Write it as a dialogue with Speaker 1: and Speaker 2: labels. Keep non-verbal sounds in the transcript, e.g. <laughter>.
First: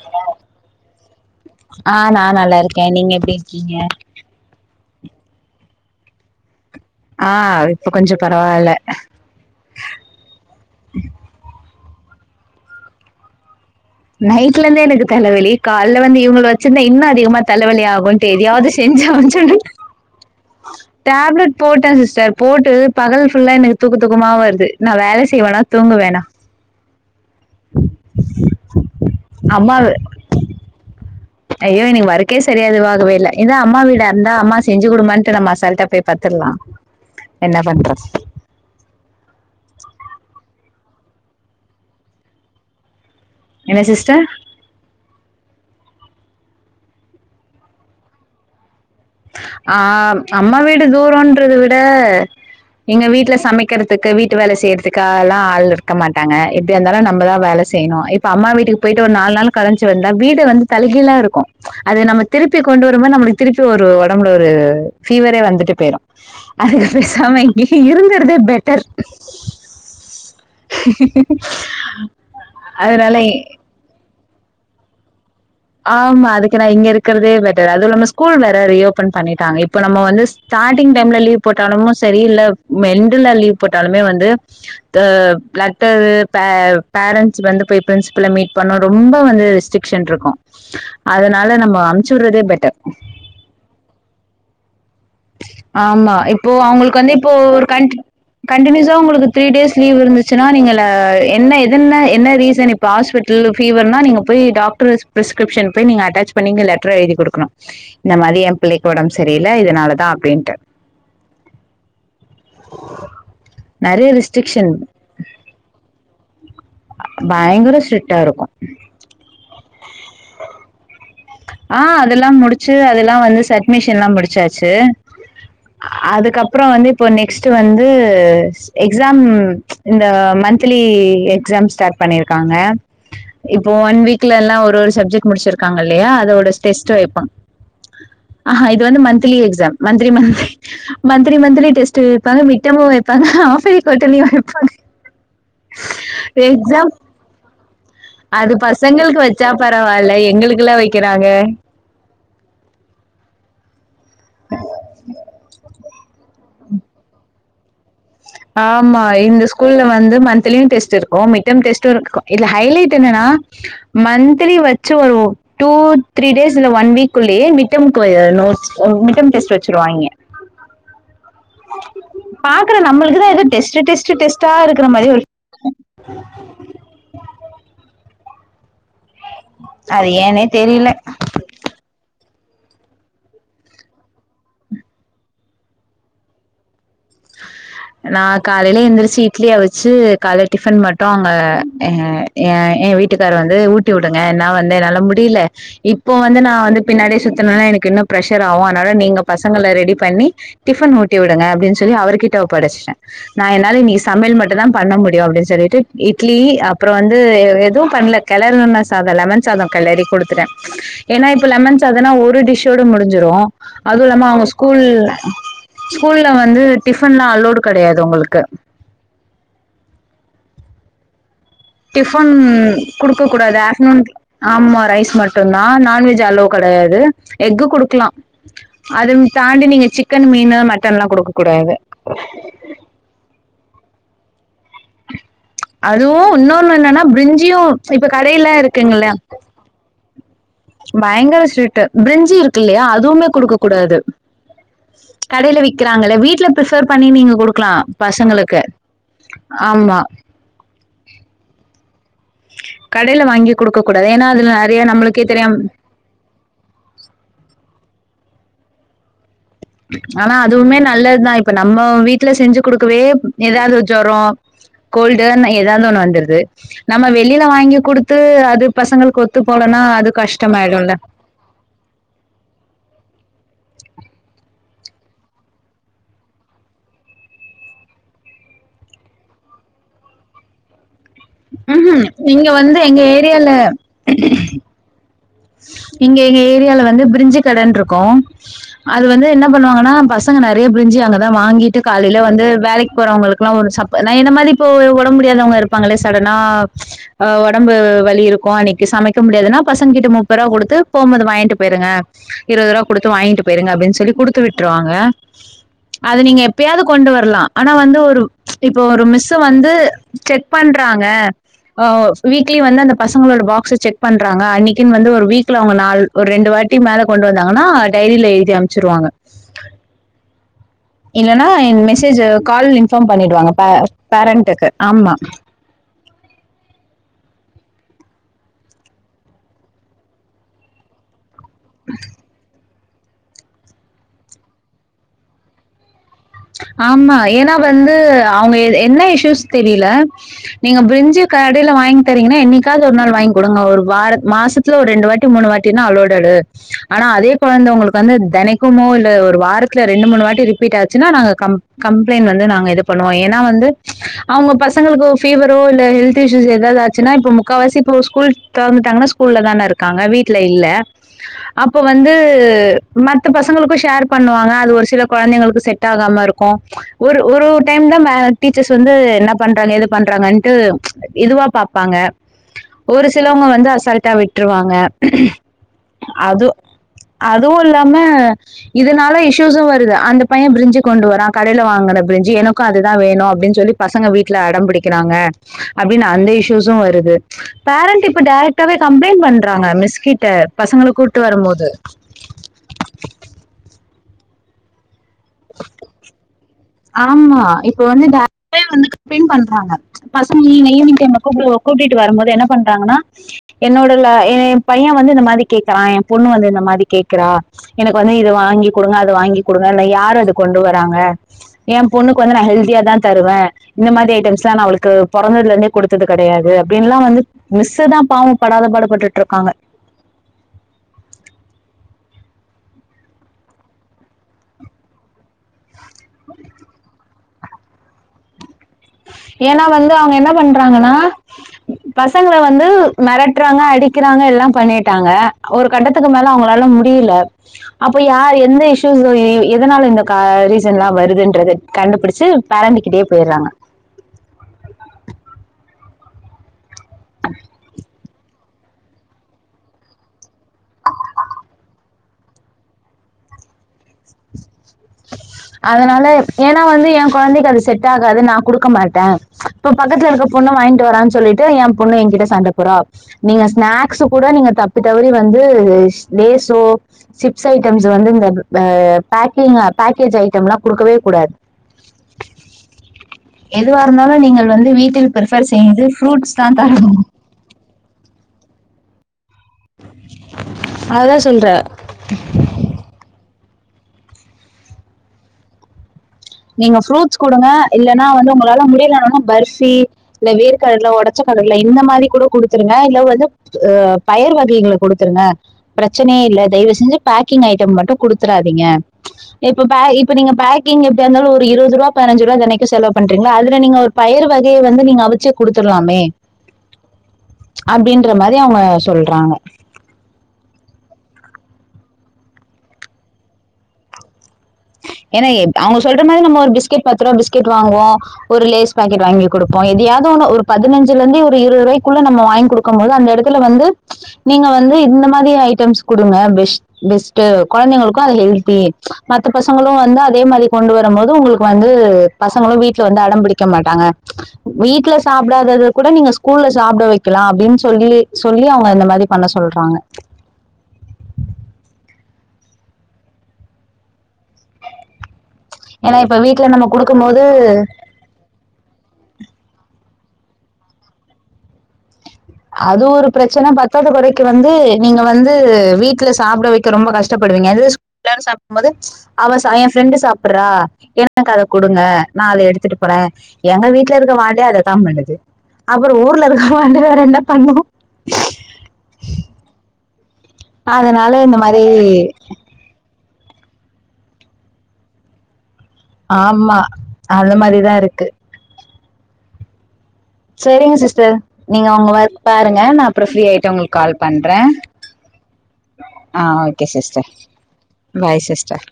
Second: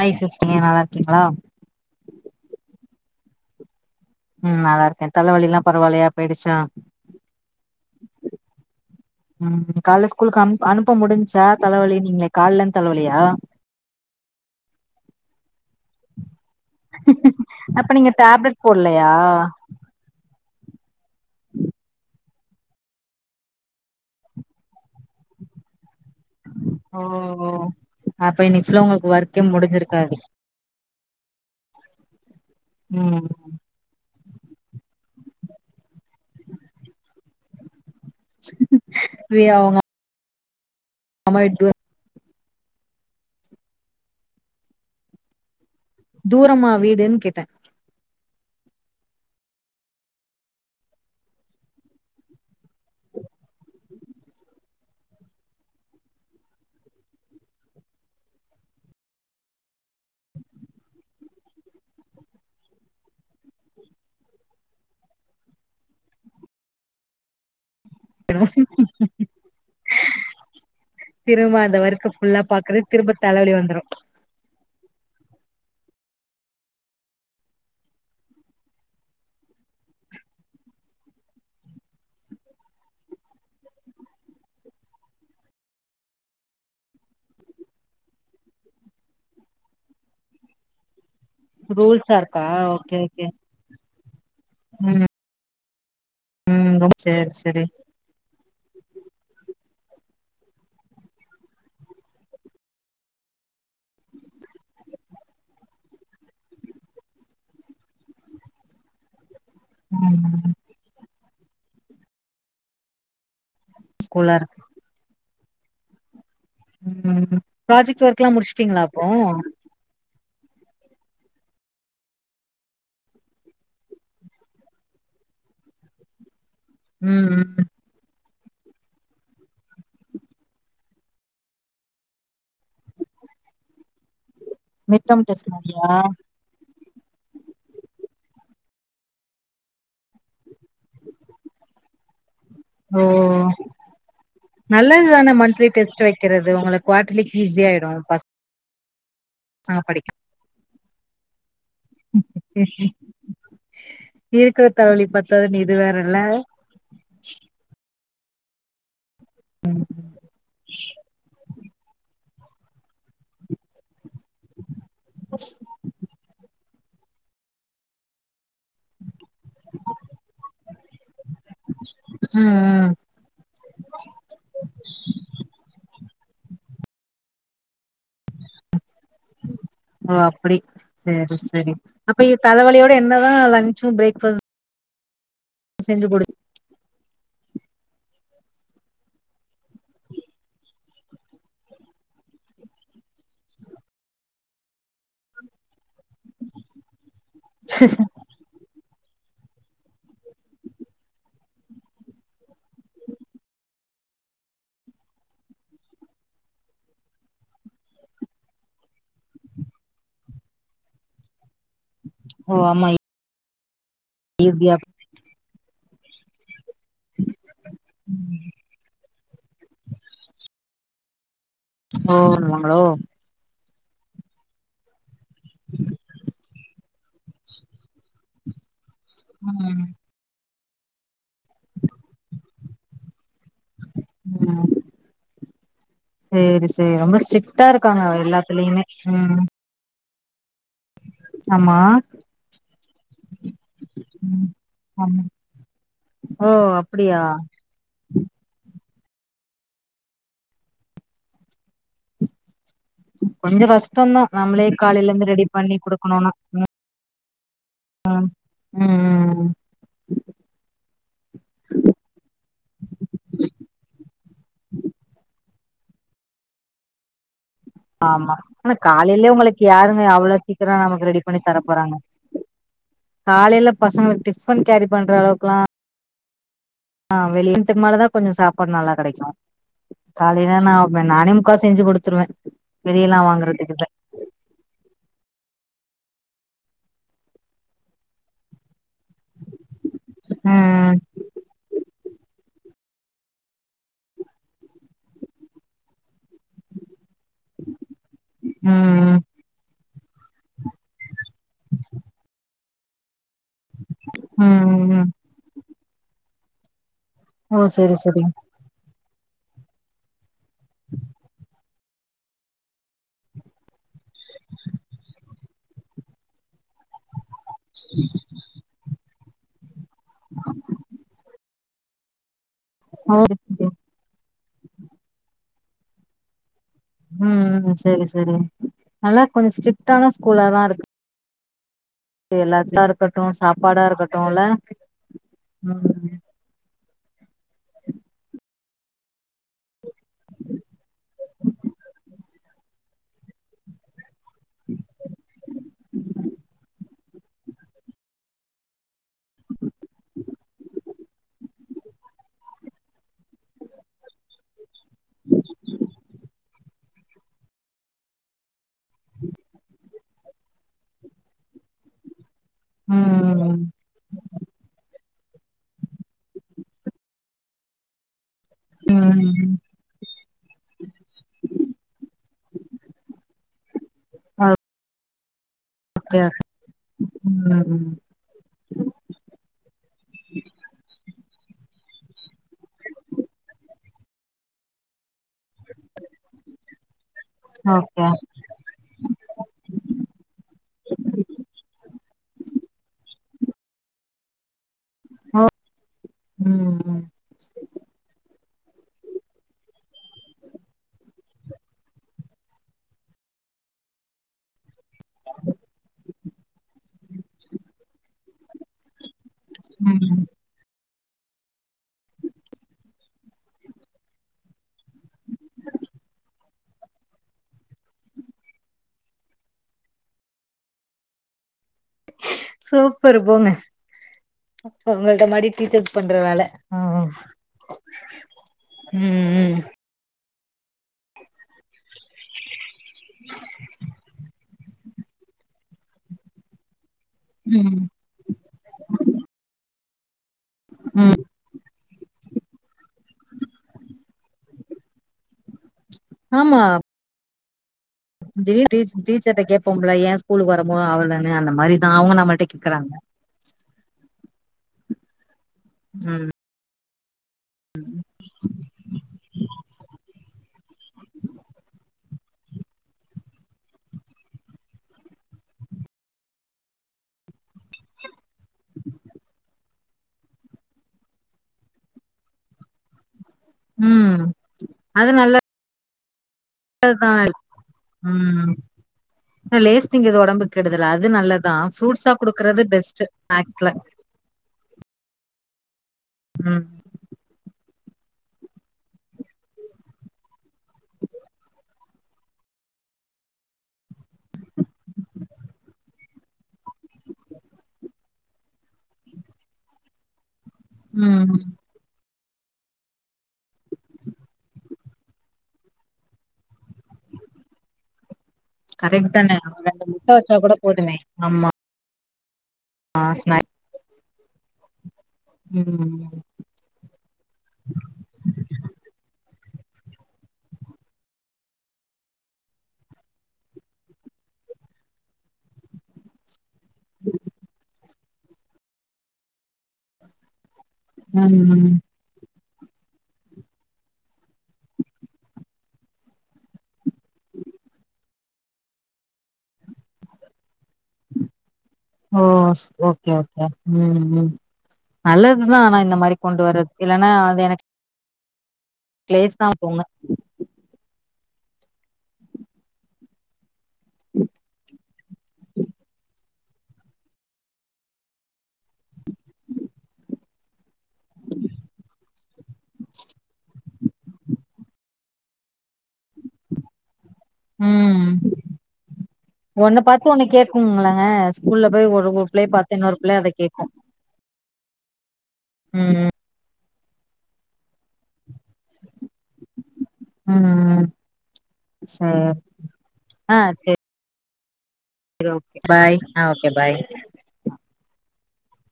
Speaker 1: Hi sister நல்லா இருக்கீங்களா
Speaker 2: ஆ நா நல்லா இருக் கேன் நீங்க எப்டி இருக்கீங்க
Speaker 1: என் தல வலிலா பரவாயில்லையா போயிடுச்சா
Speaker 2: ஆ இப்ப கொஞ்சோ பரவால்ல
Speaker 1: ம் கால்ல ஸ்கூலுக்கு அனு அனுப்ப முடின்ச்சா தலைவலி நீங்க கால்ல இருந்து தலைவலியா
Speaker 2: நைட்ல இந்தே எனக்கு தலவலி கால்ல வந்து இவங்கள வ சின்தா இன்னும் அதிகமா தலவலி
Speaker 1: அப்ப நீங்க
Speaker 2: ஆகுன் தெரியும்
Speaker 1: டேப்லெட்
Speaker 2: அது செஞ்சி
Speaker 1: போடலையா
Speaker 2: அம்ச்ச ஒன்னே டேப்லெட் போட்டேன் சிஸ்டர் போட்டு பகல் ஃபுல்லா எனக்கு தூக்க தூக்கமா வருது நான் வேல செய்வனா தூங்குவேணா
Speaker 1: ஓ ஓ அப்ப இன்னைக் சிவுலா உங்களுக்கு ஒர்க்கே முடிஞ்சிருக்காது
Speaker 2: அய்யோ நீங்க வர கே சரியா இதுவாகவே
Speaker 1: ம்
Speaker 2: இல்ல இதே அம்மா வீடா இந்தா அம்மா செஞ்சி குடுமான்ட்டு நம்ம அசால்ட்டா போய் பத்துரலாம் என்ன பண்ற
Speaker 1: வே அவுங்க ஆமா எட்டு
Speaker 2: என்ன சிஸ்டர்
Speaker 1: தூரமா வீடுன்னு கேட்டன்
Speaker 2: ஆஹ் அம்மா வீடு தூரம்ன்றத விட எங்க வீட்டுல சமைக்கிறதுக்கு வீட்டு வேலை செய்யறதுக்க எல்லாம் ஆள் இருக்க மாட்டாங்க இப்படி இருந்தாலும் நம்மதான் வேலை செய்யணும் இப்ப அம்மா வீட்டுக்கு போயிட்டு ஒரு நாலு நாள் கலைச்சு வந்தா வீடு வந்து தலகிழாருக்கும் இருக்கும் அது நம்ம திருப்பி கொண்டு வரும்போது நம்மளுக்கு திருப்பி ஒரு உடம்புல ஒரு பீவரே வந்துட்டு போயிரும் அதுக்கு பேசாம மிக இருந்தறதே பெட்டர்
Speaker 1: திரும்ப அந்த ஒர்க்க ஃபுல்லா பாக்குறது
Speaker 2: அதுனால
Speaker 1: திரும்ப தலைவலி வந்துரு
Speaker 2: ஆமா அதுக்கு நான் இங்க இருக்கிறதே பெட்டர் அதுவும் நம்ம ஸ்கூல் வேற ரீஓபன் பண்ணிட்டாங்க இப்ப நம்ம வந்து ஸ்டார்டிங் டைம்ல லீவ் போட்டாலுமும் சரி இல்ல எண்டுல லீவ் போட்டாலுமே வந்து் லெடர்ரு பேரண்டட்ஸ் வந்து போய் பிரின்சிபல்ல மீட் பண்ணும் ரொம்ப வந்து ரெஸ்ட்ரிக்ஷன் இருக்கும் அதுனால நம்ம அமைச்சு
Speaker 1: ரூல்ஸா
Speaker 2: விடுறதே
Speaker 1: இருக்கா
Speaker 2: பெட்டர்
Speaker 1: உம்
Speaker 2: ஆமா இப்போ அவங்களுக்கு வந்து இப்போ
Speaker 1: சேரி
Speaker 2: ஒரு கண்டினியூஸா உங்களுக்கு த்ரீ டேஸ் லீவ் இருந்துச்சுன்னா நீங்க என்னன என்ன ரீசன் இப்ப ஹாஸ்பிடல் பீவர்னா நீங்க போய் டாக்டர் பிஸ்கிரிப்ஷன் போய் நீங்க அட்டாச் பண்ணிங்க லெட்டர் எழுதி குடுக்கணும் இந்த மாதிரி எம்ச எல்லாம் இதனாலதான்
Speaker 1: ம்
Speaker 2: <inaudible> நிறைய
Speaker 1: ஸ்கூலா இருக்கு
Speaker 2: ரெஸ்ட்ரிக்ஷன்
Speaker 1: உம்
Speaker 2: பயங்கர
Speaker 1: ப்ராஜெக்ட்
Speaker 2: ஸ்ட்ரிக்ட்டா
Speaker 1: ஒர்க் எல்லாம்
Speaker 2: இருக்கும்.
Speaker 1: முடிச்சுட்டீங்களா அப்போ
Speaker 2: ஆஹ் அதெல்லாம் முடிச்சு அதெல்லாம் வந்து அட்மிஷன்லாம் முடிச்சாச்சு அதுக்கப்புற அப்புறம் வந்து இப்போ
Speaker 1: ம்
Speaker 2: நெக்ஸ்ட்ட்
Speaker 1: ம்
Speaker 2: வந்து எக்ஸாம் இந்த மந்த்லி எக்ஸாம் ஸ்டார்ட் பண்ணிருக்காங்க இப்போ ஒன் வீக் ல்லாம் ஒரு
Speaker 1: மிட் டேர்ம்
Speaker 2: சப்ஜெக்ட்
Speaker 1: டெஸ்ட்
Speaker 2: முடிச்சிருக்காங்க
Speaker 1: மாரியா
Speaker 2: இல்லையா அதோட டெஸ்ட் வைப்பன் ஆஹா இது வந்து monthly exam monthly monthly monthly monthly test வைப்பாங்கமும்
Speaker 1: ஓ
Speaker 2: வைப்பாங்க ஆப் பெலி வைப்பாங்க
Speaker 1: நல்லதுதான மந்த்லி டெஸ்ட் வைக்கிறது உங்களுக்கு
Speaker 2: எக்ஸாம்
Speaker 1: குவார்டர்லிக்கு ஈஸி ஆயிடு
Speaker 2: அது ப செங்கல்பட் ச்சா
Speaker 1: பசங்க படிக்க
Speaker 2: பரவாயில்ல எங்களுக்கு எல்லாம் வைக்கிறாங்க
Speaker 1: <inaudible> இருக்கிற தோழி பத்தாதுன்னு இது வேற இல்ல
Speaker 2: ஆமா இந்த ஸ்கூல்ல வந்து மந்த்லியும் டெஸ்ட் இருக்கும் மீட் மிடம்டெஸ்ட் இருக்கும் இதுல ஹைலைட் என்னன்னா மந்த்லி வச்ச two three days one week இல்லையே மிட்டம் நோட்ஸ் டெஸ்ட் வச்சருவாங்க பாக்குற
Speaker 1: ம் ம்
Speaker 2: நம்மளுக்குதா எதோ டெஸ்ட்டு டெஸ்ட்டு டெஸ்ட்டா இருக்குற மாரி ஒரு <inaudible> அது
Speaker 1: ஓ
Speaker 2: ஏன்னே
Speaker 1: அப்பிடி
Speaker 2: தெரியல.
Speaker 1: செரி செரி அ ப்டி தலவலியோட என்னதா லன்ச்சு பிரேக்ஃபாஸ் ட் செஞ்சு குடு
Speaker 2: நா காலைல எந்திரிச்சு இட்லி அவிச்சு கால டிஃபன் மட்டு அங்க எ எ எங்க வீட்டுக்கார வந்து ஊட்டி விடுங்க ஏன்னா வந்து என்னால முடியல இ ப்போ வந்து நா வந்து பின்னாடியே சுத்துனனா எனக்கு இன்னு பிரெஷர் ஆவு அத னால நீங்க பசங்கள ரெடி பண்ணி டிஃபன் ஊட்டி விடுங்க அப்டின்னு சொல்லி அவர்கிட்ட ஒப்படைச்சுட்டே நா என்னால இனி சமையல் மட்டுந்தா பண்ண முடியு அப்டின் சொல்லிட்டு இட்லி அப்புறோ வந்து அ எதுவு பண்ல கெளறுன சாதோ லெமன் சாதோ கெளறி குடுத்துட்டே ஏன்னா இப்ப லெமன் சாதோன்னா ஒரு
Speaker 1: ஓ
Speaker 2: டிஷ்ஷோட
Speaker 1: ஆமா
Speaker 2: முடிஞ்சிரு அது இல்லாம அவங்க
Speaker 1: ஈஸியா
Speaker 2: ஸ்கூல் ஸ்கூல்ல வந்து டிஃபன்லா அலோடு கெடையாது அவுங்களுக்கு
Speaker 1: ஓ
Speaker 2: டிஃபன்
Speaker 1: பண்ணுவாங்களோ
Speaker 2: குடுக்கக் கூடாது ஆ ஃப்டர்நூன் ஆமா ரைஸ் மட்டுந்தா நான்வெஜ் அலோவ் கெடையாது எக்கு குடுக்கலா அதவு தாண்டி நீங்க
Speaker 1: ம்
Speaker 2: சிக்கன் மீனு மட் டன்லா குடுக்கக் கூடாது
Speaker 1: ம்
Speaker 2: அதுவு இன்னொன்னு என்னனா பிரிஞ்சியு
Speaker 1: ஸ்ட்ரிக்டா இருக்காங்க
Speaker 2: இப்ப கடைல
Speaker 1: எல்லாத்துலயுமே
Speaker 2: இருக்குங்கல்ல
Speaker 1: ம்
Speaker 2: பயங்கர
Speaker 1: ஆமா
Speaker 2: ஸ்ட்ரிட்டு பிரிஞ்சி இருக்கில்லயா அதுவுமே குடுக்க கூடாது
Speaker 1: ம் ஆமா
Speaker 2: கடைல விக்கிறாங்களே வீட்ல
Speaker 1: ஓ
Speaker 2: பிரிஃபர் பண்ணி
Speaker 1: அப்டியா
Speaker 2: நீங்க குடுக்கலா பசங்களுக்கு ஆமா கடையில வாங்கி
Speaker 1: கொஞ்ச
Speaker 2: குடுக்க கூடாது
Speaker 1: கஷ்டோந்தா
Speaker 2: ஏன்னா அதுல
Speaker 1: நம்மளே
Speaker 2: நெறைய
Speaker 1: காலைல
Speaker 2: நம்மளுக்கே
Speaker 1: இருந்து ரெடி
Speaker 2: தெரியாம
Speaker 1: பண்ணி குடுக்கணுனா ம் ம் ம் ம்
Speaker 2: ஆனா அதுவுமே நல்லதுதா இப்ப நம்ம வீட்ல செஞ்சு குடுக்கவே எதாவது ஜொரோ கோல்டுன்னு எதாவது ஒண்ணு வந்துருது நம்ம வெளி
Speaker 1: ஆமா ஆனா காலைலயே உங்களுக்கு
Speaker 2: போலன்னா
Speaker 1: யாருங்க
Speaker 2: அது
Speaker 1: அவ்ளோ சீக்கிரோ
Speaker 2: கஷ்டமாயிடும்ல
Speaker 1: நமக்கு ரெடி பண்ணி தர போறாங்க காலைல பசங்களுக்கு டிஃபன் கேரி பண்ற அளவுக்கெலா ஆ வெளிய மதியத்துக்கு மேலதா கொஞ்சோ சாப்பாடு நல்லா கெடைக்கு காலைல நா நானே முக்கா செஞ்சு
Speaker 2: ம்ஹும்
Speaker 1: குடுத்துருவே
Speaker 2: இங்க வந்து எங்க
Speaker 1: வெளியெல்லா
Speaker 2: ஏரியால
Speaker 1: வாங்குறதுக்கு இல்ல
Speaker 2: இங்க எங்க ஏரியால வந்து பிரிஞ்சி கடன்னு இருக்கு அது வந்து என்ன பண்ணுவாங்கன்னா பசங்க நெறைய
Speaker 1: ம்
Speaker 2: பிரிஞ்சி அங்கதா வாங்கிட்டு காலைல வந்து வேலைக் போறவங்களுக்கு எல்லாம் ஒரு ச நான் என்ன மாதிரி இப்ப உடம்பு முடியாதவங்க இருப்பாங்களே சடனா உடம்பு வவி இருக்கும் அன்னைக்கு
Speaker 1: ம்
Speaker 2: சமைக்க முடியாதுன்னா பசங்க கிட்ட கொடுத்து போகும் போது வாங்கிட்டு போயிருங்க இருபது ரூபா கொடுத்து வாங்கிட்டு போய் பெருங்க அப்படின்னு சொல்லி குடுத்து
Speaker 1: ம்
Speaker 2: விட்டுருவாங்க
Speaker 1: ம்.
Speaker 2: அது நீங்க எப்பயாவது கொண்டு வரலாம்
Speaker 1: ஓ
Speaker 2: ஆனா
Speaker 1: செரி
Speaker 2: வந்து ஒரு
Speaker 1: செரி
Speaker 2: இப்ப ஒரு மிஸ் வந்து செக் பண்றாங்க வீக்லி வந்து அந்த பசங்களோட பாக்ஸ் செக் பண்றாங்க அன்னனைக்குனு வந்து ஒரு வீக்ல அவங்க நாள் ஒரு ரெண்டு வாட்டி மேல கொண்டு வந்தாங்க ஆனா டைரியில எழுதி அமைச்சுருவாங்க <inaudible>
Speaker 1: ம்
Speaker 2: இல்லன்னா என் மெசேஜ் கால் இன்ஃபார்ம்
Speaker 1: ஓ
Speaker 2: பண்ணிடுவாங்க
Speaker 1: ம்
Speaker 2: பேரண்ட்டுக்கு ஆமா
Speaker 1: ம் சரி சரி நல்லா கொஞ்சம் ஸ்ட்ரிக்டான ஸ்கூல தான் இருக்கு வெளாட்டா இருக்கட்டும் சாப்பாடா இருக்கட்டும் இல்ல உம்
Speaker 2: ஆமா ஏன்னா வந்து அவங்க என்ன இஷயூஸ் தெரியல நீங்க பிரிஞ்சு கடையில வாங்கி தரீங்கன்னா என்னைக்காவது ஒரு நாள் வாங்கி கொடுங்க ஒரு வாரத்தை மாசத்துல ஒரு ரெண்டு வாட்டி மூணு வாட்டினா அளோடடு ஆனா அதே குழந்தை உங்களுக்கு வந்து தெனைக்கும் இல் ஒரு வாரத்துல ரெண்டு மூணு வாட்டி ரிப்பீட் ஆக னா நாங்க கம்ப்ளைண்ட் வந்து நாங்க இது பண்ணுவோம் ஏன்னா வந்து அவங்க ப ங்களுக்கு பீவரோ இல்லஹெல்த் இ எதாவாச்சன்னா இப்ப முக்காசி ஸ்கூல் திறந்துட்டாங்கனா ஸ்கூல்ல தானே இருக்கும் இருக்கங்க வீட்டுல இல்ல அப்ப வந்து மத்த
Speaker 1: ம்
Speaker 2: பசங்களுக்கும் ஷேர் பண்ணுவாங்க அது ஒரு சில கொழந்தைங்களுக்கு செ ட் ஆகாம இருக்கும் ஒரு ஒரு டைம் தான் டீச்சர்ஸ் வந்து என்ன
Speaker 1: ம்
Speaker 2: பண்றாங்க எது பண்றாங்கன்ட்டு இதுவா பாப்பாங்க ஒரு சிலவங்க வந்து அச ட்டா
Speaker 1: ஓகே
Speaker 2: விட்டுருவாங்க
Speaker 1: ஓகே
Speaker 2: அது அதுவும்
Speaker 1: ம்
Speaker 2: இல்லாம இதனால இஸ்சுஸ்ம் வருது அந்த பையன் பிரிஞ்ச கொண்டு வரான் கடையில வாங்குற பிரிஞ்சி எனக்கும் அதுதான் வேணும் அப்படின் சொல்லி பசங்க வீட்டுல அடம்பிடிக்கிறாங்க அப்டின்னு அந்த இஸ்யூஸ் பிஞ்சு வருது
Speaker 1: ஓகே
Speaker 2: பேரண்ட் இப்போ டேரக்டாவே கம்ளைண்ட் பண்றாங்க மிஸ் கிட்ட பசங்கள கூட்டு வரம்போது
Speaker 1: ஓ ம்
Speaker 2: ஆமா இப்ப வந்து இந்த ஏ அப்பயே வந்து கம்புளைண் பண்றாங்க பசங்க ஈவினி ஈவினிங் டைம்ல கூப்டுவோ கூட்டிட்டு வரம்போதே என்ன பண்றாங்கன்னா என்னோடல எம் பைய வந்து இந்த மாதிரி கேக்கறா எம் பொண்ணு வந்து இந்த மாரி கேக்கறா எனக்கு வந்து இது வாங்கி குடுங்க அத வாங்கி குடுங்க இல்ல
Speaker 1: ம் ம்
Speaker 2: யாராவது வராங்க ஏம் பொண்ணுக்கு வந்து நா ஹெல்தியாதா தருவ இந்த மாரி ஐடம்ஸ்லா நா அவளுக்கு பொறந்ததுல இருந்தே குடுத்தது கெடையாது அப்டின்லா வந்து மிஸ்சுதா பாவோ படாத பாடு பட்டுட்ருக்காங்க
Speaker 1: சூப்பர்ரு போங்க உங்களுக்கு அந்த மாரி டீச்சர்ஸ் பண்ற வேல ம் ம்
Speaker 2: ஏனா வந்து அவங்க என்னம் பண்றாங்கன்னா பசங்கள வந்து மெரட்டுறாங்க அடிக்கிறாங்க எல்லாம் பண்ணிட்டாங்க ஒரு கட்டத்துக்கு மேல அவங்களால முட் முடியில
Speaker 1: ம்
Speaker 2: அப்போ யாரு எந்த இஸ்யூஸ்ஸு எதனால இந்த கா ரீசன்ல்லா
Speaker 1: ம்
Speaker 2: வருதுன்றது கண்டுபுடுச்சு பேரண்ட்டு கிட்டயேப் போய்றாங்க
Speaker 1: ஆமா
Speaker 2: அம்
Speaker 1: திடீர்னு டீச் டீச்சர் கிட்ட கேப்போம்ல ஏ ஸ்கூலுக்கு வரமோ அவளன்னு அந்த மாரிதா அவங்க நம்மல்ட கேக்கறாங்க
Speaker 2: அதனால
Speaker 1: ம்
Speaker 2: எப் ஏன்னா வந்து எம் நம் கொழந்தைக்கு அது செட் ஆகாது நா குடுக்க மாட்ட இப்போ பக்கத்துல இருக்க பொண்ணு வாங்கிட்டு வரான் சொல்லிட்டு எம் பொண்ணு என்கிட்ட சண்ட போறா நீங்க ஸ்நேக்ஸ்ஸு கூட நீங்க தப்பி தவறி வந்து லேசோ சிப்ஸ் ஐடம்ஸ்ஸு வந்து <unintelligible> பே பேக்கிங் ஏப் பேக்கேஜ் ஐட்டம்லா குடுக்கவே கூடாது எதுவா இருந்தாலு
Speaker 1: ம்
Speaker 2: நீங்கள் வந்து
Speaker 1: அது
Speaker 2: வீட்டில் பிரிஃபேர் செய்து ஃப்ரூட்ஸ் தா தரனு
Speaker 1: நல்லதுதா ஆனா லேஸ் திங்கறது ஒடம்புக் கெடுதல் அது
Speaker 2: அதான்
Speaker 1: நல்லதா
Speaker 2: சொல்றேன்
Speaker 1: ஃப்ரூட்ஸா குடுக்கறது பெஸ்ட்டு ஏக்சுவலா
Speaker 2: நீங்க ஃப்ரூட்ஸ் குடுங்க இல்லன்னா வந்து உங்களால முடியலனனா பர்ஃபி இல்ல வேர்கடல ஒடச்ச கடல இந்த மாரி கூட குடுத்துருங்க இல்ல வந்து ஆ பயறு வகைகள குடுத்துருங்க பிரச் சனயே இல்ல தயவுசெஞ்சு பேக்கிங் ஐட்டோ மட்டு குடுத்தராதீங்க இப்ப பே இப்ப நீங்க பேக்கி எப்டியா இருந்தாலு
Speaker 1: ம்
Speaker 2: ஒரு இருவது ருவா பதனஞ்சு ருவா தெனைக்கு செலவு பண்றீங்கல்ல அதுல நீங்க ஒரு பயறு வகைய வந்து நீங்க அவிச்சு குடுத்துடலாமே அப்டின்ற மாரி
Speaker 1: கரெக்ட்டுதானே அது ரெண்டு முட்ட வச்சா கூட போதுமே ஆமா ஆ <inaudible>
Speaker 2: ஏன்னா எ அவங்க சொல்ற மாரி நம்ம ஒரு பிஸ்கெட் பத்து ரூவா பிஸ்கெட் வாங்குவோ ஒரு லேஸ் பேக்கெட் வாங்கி குடுப்போ எதையாது ஒன்னு ஒரு பதனஞ்சுல இருந்து ஒரு இருவது ரூவாய்க்குள்ள நம்ம வாங்கி குடுக்கும் போது அந்த எடத்துல வந்து நீங்க வந்து இந்த மாதிரி ஐட்டம்ஸ் குடுங்க பெஸ் பெஸ்ட்டு கொழந்தைங்களுக்கு அது ஹெல்த்தி ம த்த பசங்களு வந்து அதே மாரி கொண்டு வரும் போது உங்களுக்கு வந்து
Speaker 1: ம்
Speaker 2: பச ங்களு வீட்ல வந்து அடம் பிடிக்க மாட்டாங்க வீட்ல சாப்டாதத கூட நீங்க ஸ்கூல்ல சாப்ட வைக்கலா அப்டின்னு சொல்லி சொல்லி அவங்க இந்த மாரி பண்ண சொல்றாங்க
Speaker 1: ஓ ஸ் ஓகே ஓகே ம் ம் நல்ல துதா ஆனா இந்த
Speaker 2: ஏன்னா
Speaker 1: மாரி
Speaker 2: இப்ப
Speaker 1: கொண்டு
Speaker 2: வீட்ல நம்ம
Speaker 1: வரது இல்லன்னா
Speaker 2: கொடுக்கும்போது
Speaker 1: அது எனக் க்ளேஸ்தா போங்க
Speaker 2: அது ஒரு பிரச்சன பத் தாத கொறைக்கி வந்து நீங்க வந்து வீட்ல சாப்ட வைக்க ரொம்ப கஷ்டப்படுவீங்க அதே ஸ்கூல்ல சாப்டும்போது அவ சா யேன் ஃப்ரெண்டு சாப்பட்றா எனக்கு அத குடுங்க நா அத எடுத்துட்டு போறே எங்க வீட்ல இருக்க வாண்டே அதத்தா பண்ணுது அப்புறோ ஊர்ல இருக்க வாண்டுல வேற என்ன பண்ணும்
Speaker 1: ம் ஒன்ன பாத் து ஒண்ணு கேக்கு இல்லங்க
Speaker 2: அதனால இந்த மாரி
Speaker 1: ஸ்கூல்ல போய் ஒரு ஒரு பிள்ளய பாத்து இன்னொரு பிள்ள அத கேக்கு ம்
Speaker 2: ஆமா அந்த மாரிதா இருக்கு
Speaker 1: ம்
Speaker 2: செரிங்க
Speaker 1: ம்
Speaker 2: சிஸ்டர் நீங்க உங்க வொர்க்
Speaker 1: சேரி
Speaker 2: பாருங்க நா அப்றோ ஃப்ரீ
Speaker 1: ஆ
Speaker 2: ஆயிட்டு உங்களுக்கு
Speaker 1: சேரி
Speaker 2: கால் பண்றே
Speaker 1: ஓகே பாய்
Speaker 2: ஆ okay
Speaker 1: bye
Speaker 2: sister bye sister